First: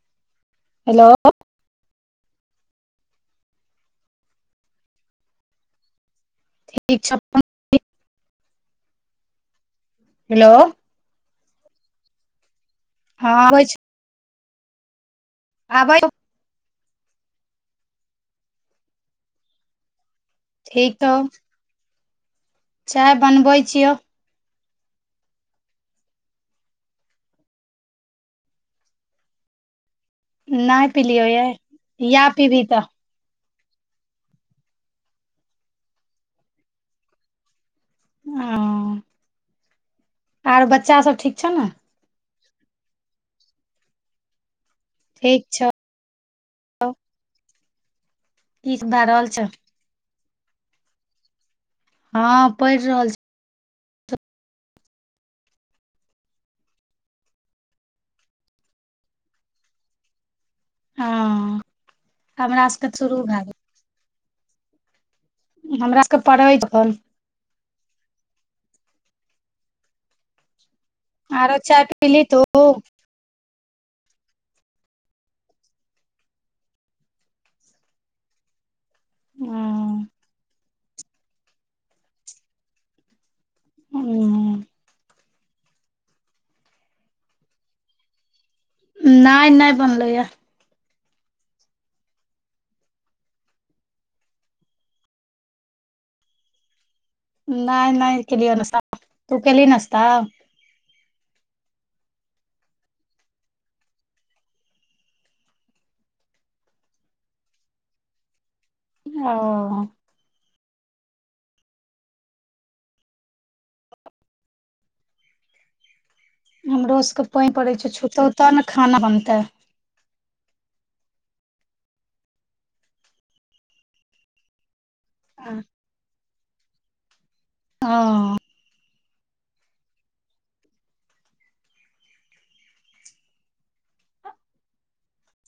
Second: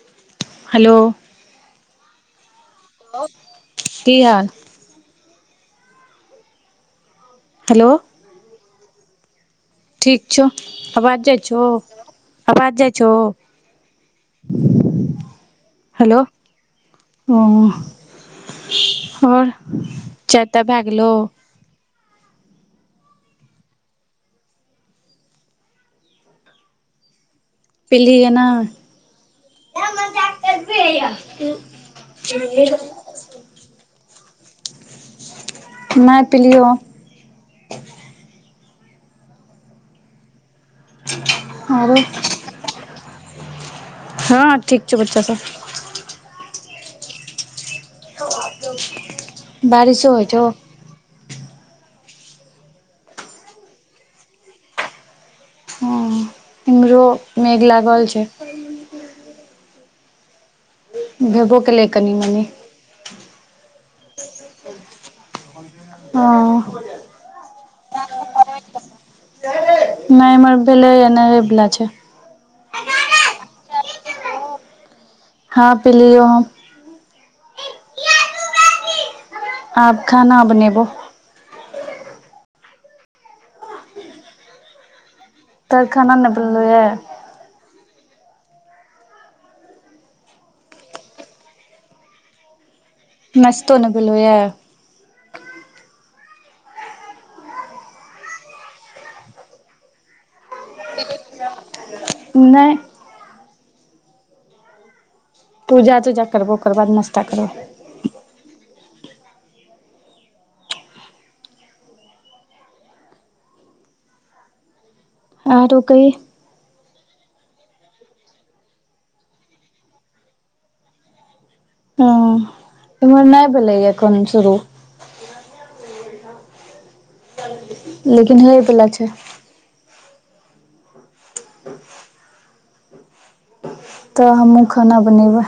[inaudible] Hello. [inaudible] की हाल। [unintelligible] Hello. ठीक छौ हेलो आवाज जाइ छै [inaudible] आवाज जाइ छौ। हँ आबै छै [inaudible] [unintelligible] आबै छौ हेलो। [unintelligible] चाय ताइ भए ठीक गेलों छौ चाय बनबै छियौ। पिल हि हैन नै नहि पिलियौ यै या पीबही तऽ [unintelligible] [unintelligible] नै पलियओ। [unintelligible] छौ ने [unintelligible] हँ ठीक छै बच्चा सब। ठीक छौ [unintelligible] बारिशो होइ छौ हँ पढ़ रहल छी। हँ [unintelligible] मेघ लागल छैय। [inaudible] छौ हँ भेबो केलय कनि मनी। हमरा तऽ सुरू भय गेल। हमरा सबके पढ़ै हँ छन। नहि एमर भेलैया आरो चाय पी ली तू? हँ पिलियौ हम। हूं आब खाना बनेबौ। हूं तऽ खाना नहि बनलै या। नहि नहि बनलैया। नस्तो नहि भेलैया? नहि नहि केलियै नसता तू केलही नसता? [inaudible] नहि पूजा तूजा करबहो ओकर बाद नाश्ता करबहो। ओ आ तो कही? हमरो सबके पानि पड़ैत छैय छूतऽ तऽ ने खाना बनतै। [unintelligible] नहि भेलै एखन शुरू। [inaudible] हँ लेकिन हे पला छैय। तऽ हमहुँ खाना बनेबै।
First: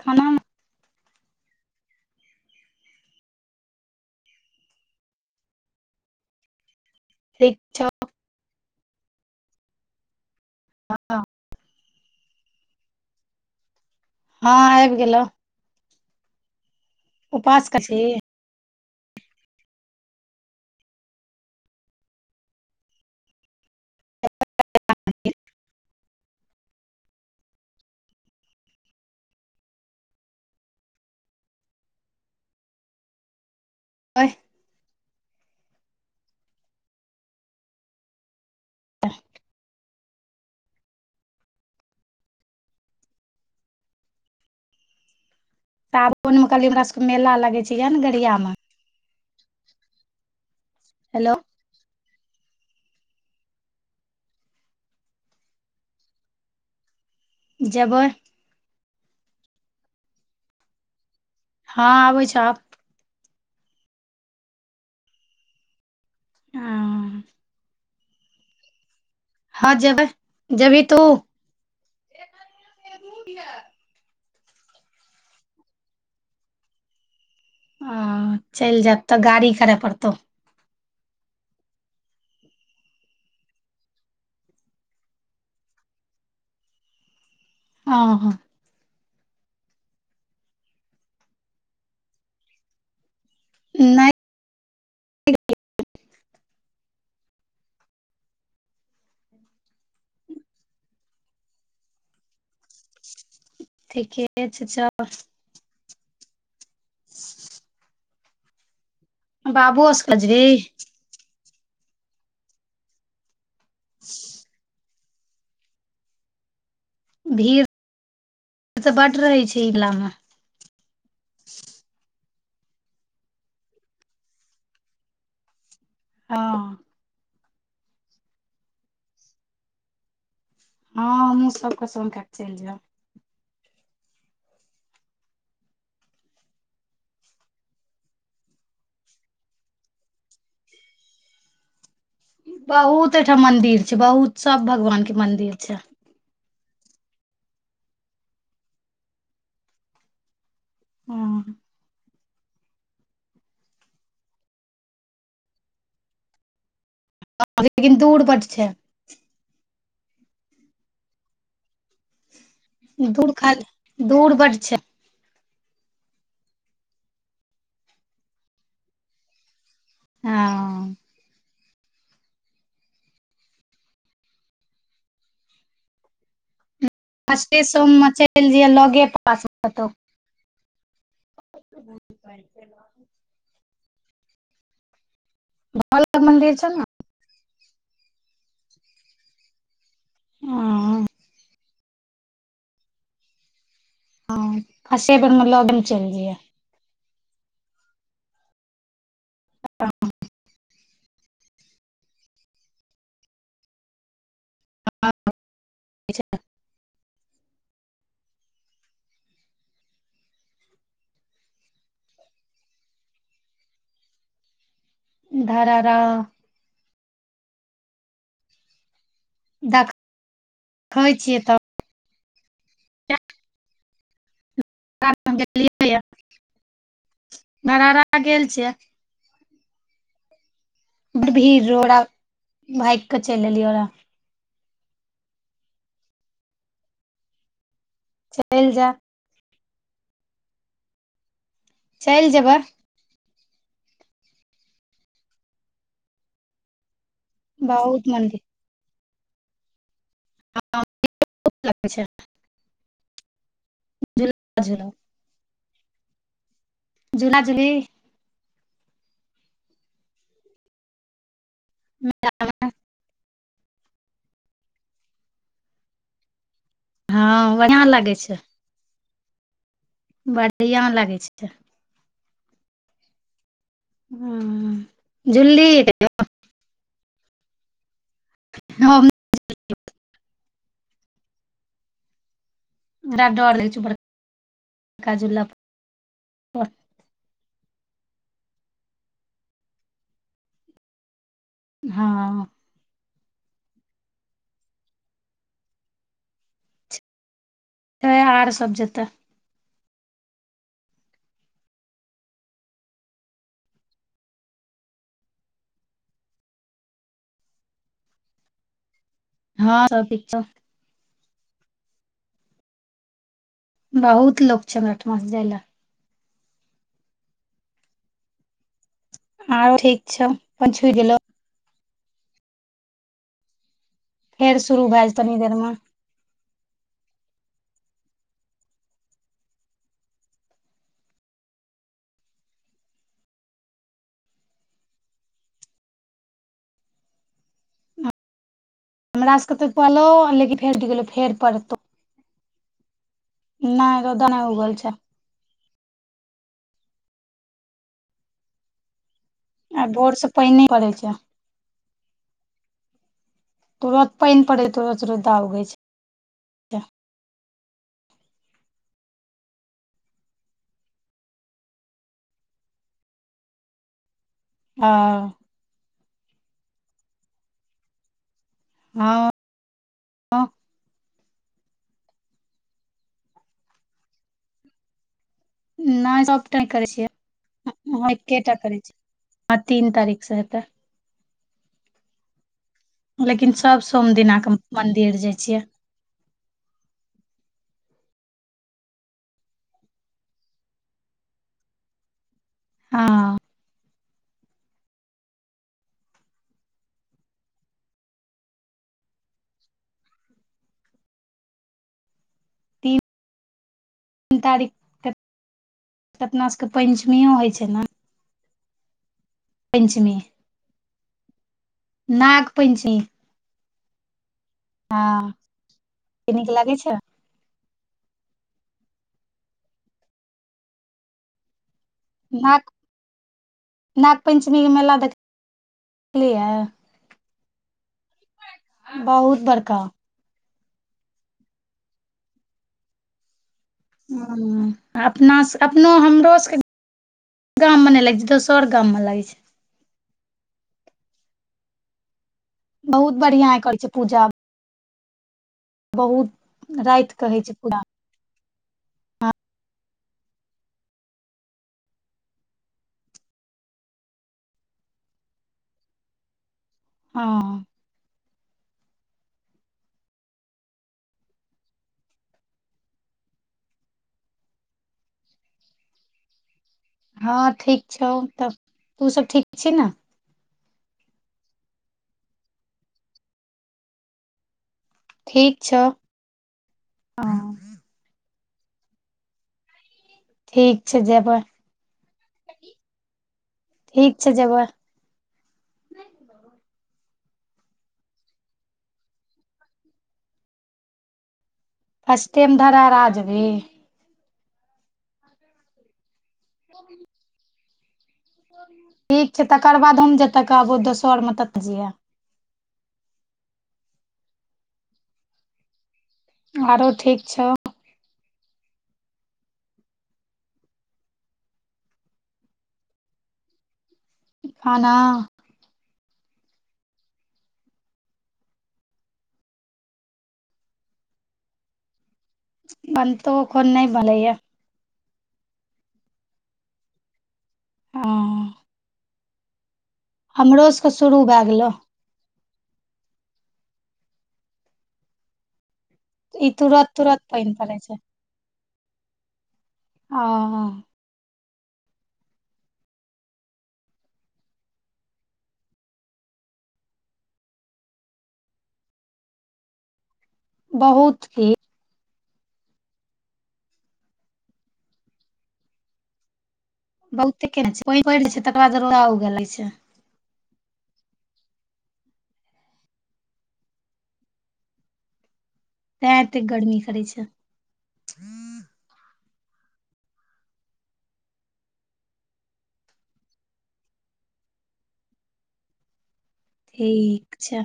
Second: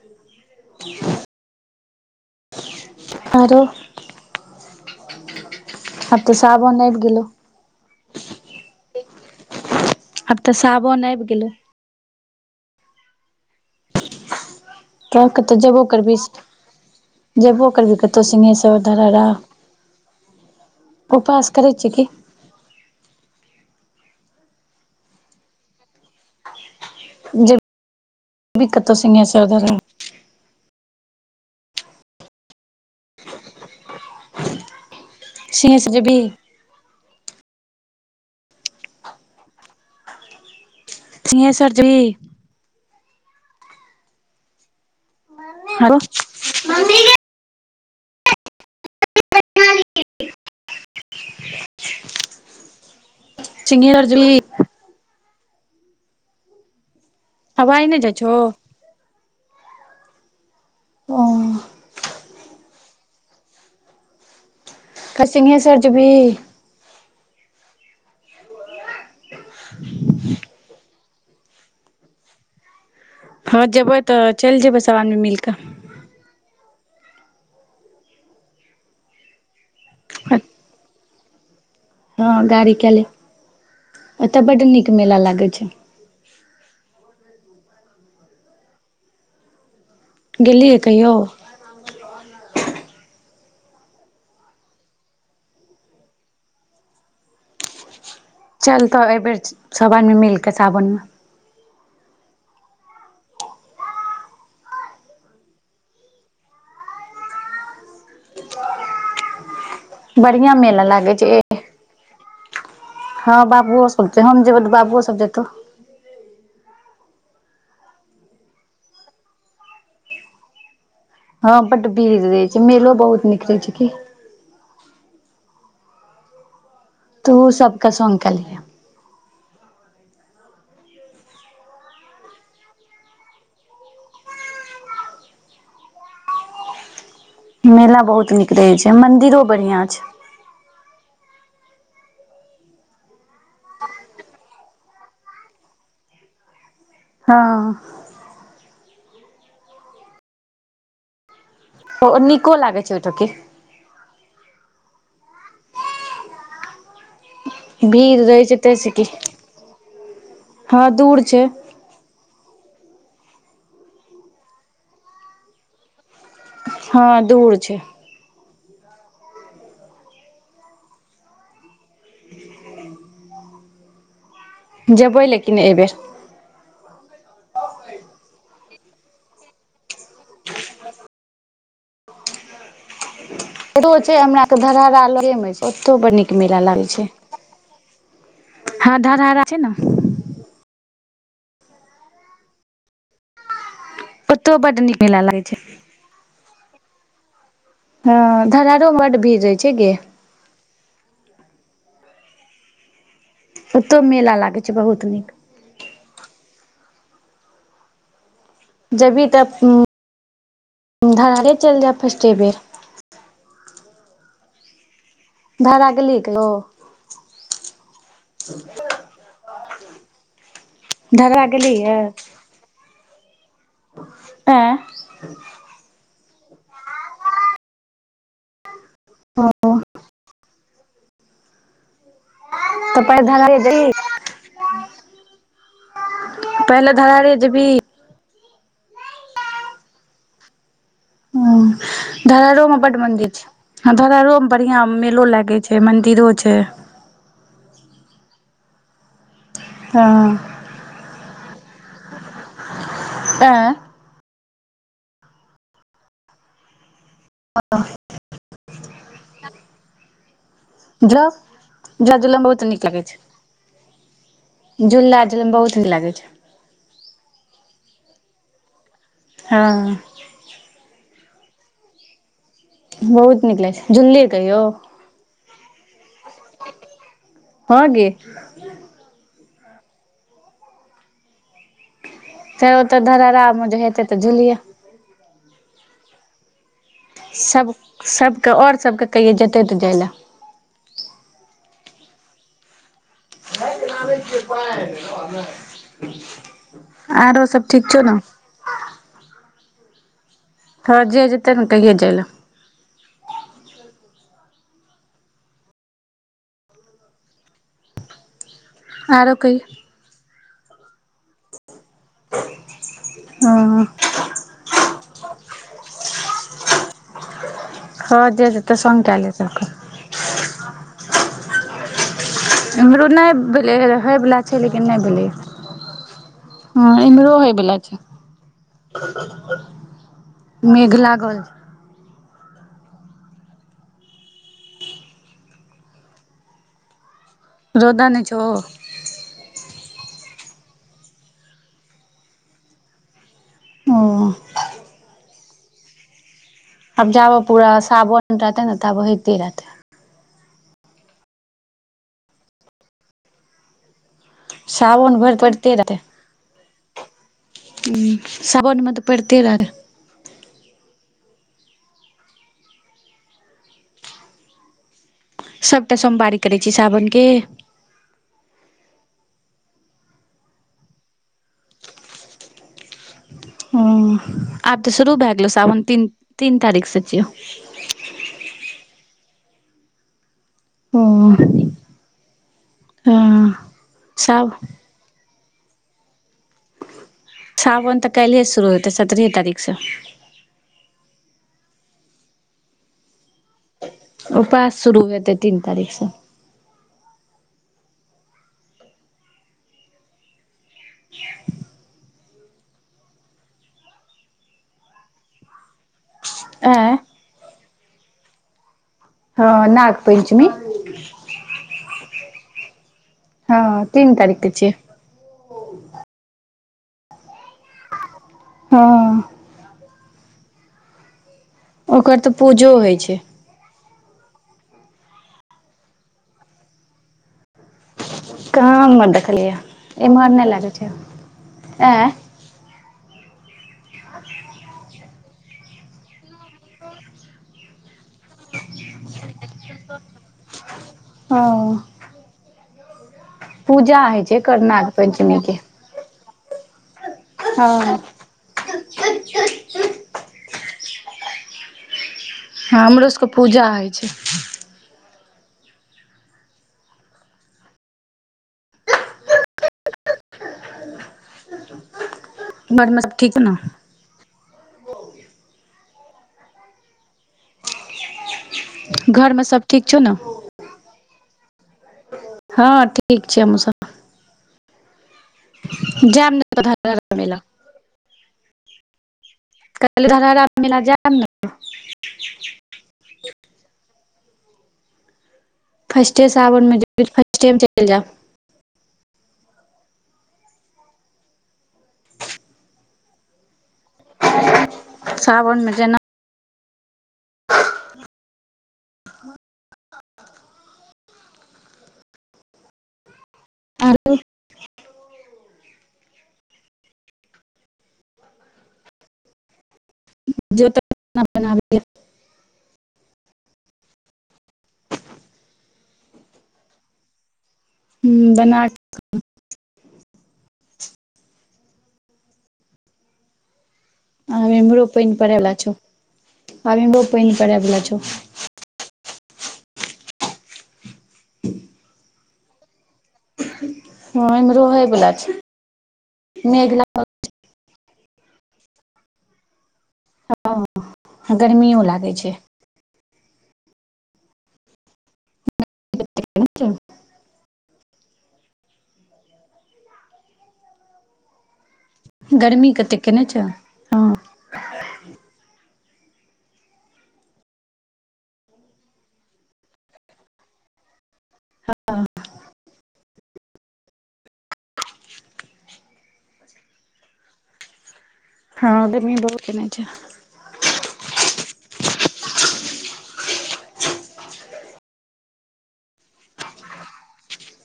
खानामे आरो आब त साबन आबि गेलै। [unintelligible] आब तऽ साबन हँ आबि गेलै। हँ आब त कतौ जेबो करबी उपास जेबो करै करबी कतौ छी सिंहेश [unintelligible] उपास करै छी की। [unintelligible] अहि सिस जेबी? [inaudible] सिंघेश्वरजी? आरो [unintelligible] में कहली हमरा सबके मेला लगे छैय ये ने गढ़ियामे। [unintelligible] हेलो चिंगीर जली। अवइ नहि जेबै जाय छहो? [unintelligible] हँ आबै छ आब कल्ह सिधेशर जैवही हँ जेबै जेबी तू हँ जेबै तऽ चेल जेबै सभ आदमी मिल कऽ ह चेइल जायत तऽ गाड़ी करय पड़तौ कऽ हँ गाड़ी के ले एतय बड नीक मेला लागे छै अ ह गेलियै कहियौ नइ [inaudible] चल तऽ एहिबेर सब आदमे मिल कऽ सावन मे ठीके छै चल [inaudible] बाबुओ सबके बढ़िया बजबही मेेला लागे छै हँ बाबुओ सब छै हम जेब तऽ बाबुओ सब जेतौ भीड़ीड़ [inaudible] तऽ बड रहै छै इलामे हँ बड भीड़ रहै छै मेलो बहुत निक रहै छै की हँ तुहो सभके संग के लिह हँ हमहु सब क संग के कऽ चेल जाएव मेला बहुत निक रहे छै मंदिरो बढ़िया छै बहुत ओठाम मंदिर छै बहुत सब भगवान के मंदिर छै हँ ह नीको लागै छै ओहिठ के लेकिन भीड़ दूर बड रहै छै तैस कि हँ दूर छै दूर खाली दूर बड छै हँ दूर छै हँ जैबे लेकिन एहि बेर फस्टेे सोममे चेल जइहन लगे पास कतो [inaudible] [unintelligible] छै हमरा धररा लगे मे छै ओतो घर बड़ लग नीक मंदिर मेला ने लागै छै हँ धराहरा छै न अ हँ ओतौ बड्ड [unintelligible] नीक मेला लागै छै चल जाए। हँ धरहारो बड भीर रहै छै गे ओतौ मेला लागे छै बहुत नीक छै जेबही तऽ [inaudible] धरहरे चइल जाएब फर्स्टे बेर- धारा धरारा गेलही कहियो देखै छियै धगरा तऽ गेलही अ। [inaudible] ऐय [inaudible] धरहारा गेल छियै हँ बड भीड़ोड़ा तऽ भाइक के पहिले चलि धरहरे जेबही एलियै। पहिले धरा रहे जे भी। चलि जाय। हू चलि धर जेबै रो मऽ बड मंदिर छै धरहरो में बढ़िया मेलो लागे छै मंदिरो छै। बहुत मन्दिर- हँ। हँ [unintelligible] आँ। [unintelligible] झूला झूली। जाऊ झुला झुले मऽ बहुत नीक लगै छै। झूला झलमे बहुत निक लागै छै। हँं बढ़ियां लागै छैय हँऽ बढ़ियां लागै छैय बहुत नीक लागै छैय झुललिही कहियो हँ झुल्ली हँ गे हम नहि झुललियो कहियो फेर ओतऽ धरड़ा डर मे लगै छै जे हेतै तऽ झूलि बड़का झुला सभ सभ कऽ आओर सभके कहियौ जेतै तऽ जाय ले हँऽ आरो सब ठीक छौ नऽ छै आर सब जेतऽ हँ जे जेतै ने कहिये जाय लऽ आरो कहिये हँ सब ठीक हो हँ बहुत लोक छैय हमरा ओहिठमां छऽ जाय लऽ हँ जे जेतै संग कऽ लेब आरो ठीक छ पछुये गेलऽ हमरो नहि भेलै रहयवला फेर छैय शुरू लेकिन नहि भए जेतौ भेलै तनी देर मे हँ इम्हरो होय वला छैय मेघ लागल छैय रौदा नहि छौ हमरा सबके तऽ पड़लो लेकिन भेटि गेलै फेर पड़त ओ नहि रौदा नहि उगल छैय अब जाबय पूरा सावन रहतैय ने ताबय होइते रहतै आइ भोर सऽ पइने पड़ै छैय तुरत पानि पड़ैत तुरत रौदा उगै छैय उं सावन मे तऽ पैड़ते रहत हँ सभटा सोमवारी करैय छी सावन के हँ ह आब तऽ शुरू भय गेल सावन तीन तीन तारीख से छियौ हँ एकेटा करै छी तीन तारीख से हैत ओ हँ लेकिन सब सोम दिना साव के मंदिर जाय छियै थावन त काइल्हे से शुरू हेतय सतरेहे तारीख स हँऽ उपास शुरू हतै तीन तारीख से [unintelligible] तीन तारीख क अपना सबके आँय पंचमीयो होय छैय ने हँ नाग पंचमी नाग पंचमी हँ तीन तारीख के छियै हँ इ नीक लागै छ ह ओकर तऽ नाग पूजो होय छैय नाग पंचमीके मेला देख--लियैये कहाँ एम्हर बहुत देखलियै ये बड़का एम्हर नहि लागै छैय ऐं [unintelligible] नास अपनो हमरो सबके--गाममे नहि लगै छैय दोसर गाममे लागै छैय ओ बहुत बढ़िआ पूजा होइ छै करर्नाग पञ्चमी के बहुत राति के होइ छै हँ पूजा हँ हमरो सभके पूजा होइ छै हँ [unintelligible] ठीक ने हँ ठीक छौ तब तू सब ठीक छी ने हँ ठीक छै हम सब ठीक छौ [unintelligible] ठीक छै जेबै ठीक छै जेबै [unintelligible] फर्स्टेसँ आावनमे जेबह तऽ फर्स्टेमे चलि जाउ फस्ट टाइम धरा राज जबी सावन मे जेना [unintelligible] [unintelligible] ठीक छै तकर बाद हम जतऽ कहबू दोसर आरमे ततऽ जाए आरो आरो ठीक छौ [unintelligible] खाना ह बना बनतौ कोन नहि बना अब अमहरो पाइन पड़य वाला छो अब अमहरो पाइन पड़य वाला छो हँ हमरो सबके शुरू भए गेलौ हँ एहिमेरहोै होइ बोला छी ई तुरत तुरत पानि पड़ै छै लागल [unintelligible] गर्मियो लागै छै [unintelligible] बहुत ही गरमीे कतेक केने छऽ बहुते केने छै पाईन परे छै तकररा बाद रोदा उगेले छै तैं एते गर्मी करै छै हँ गर्मी बहुत केने छै ठीक छै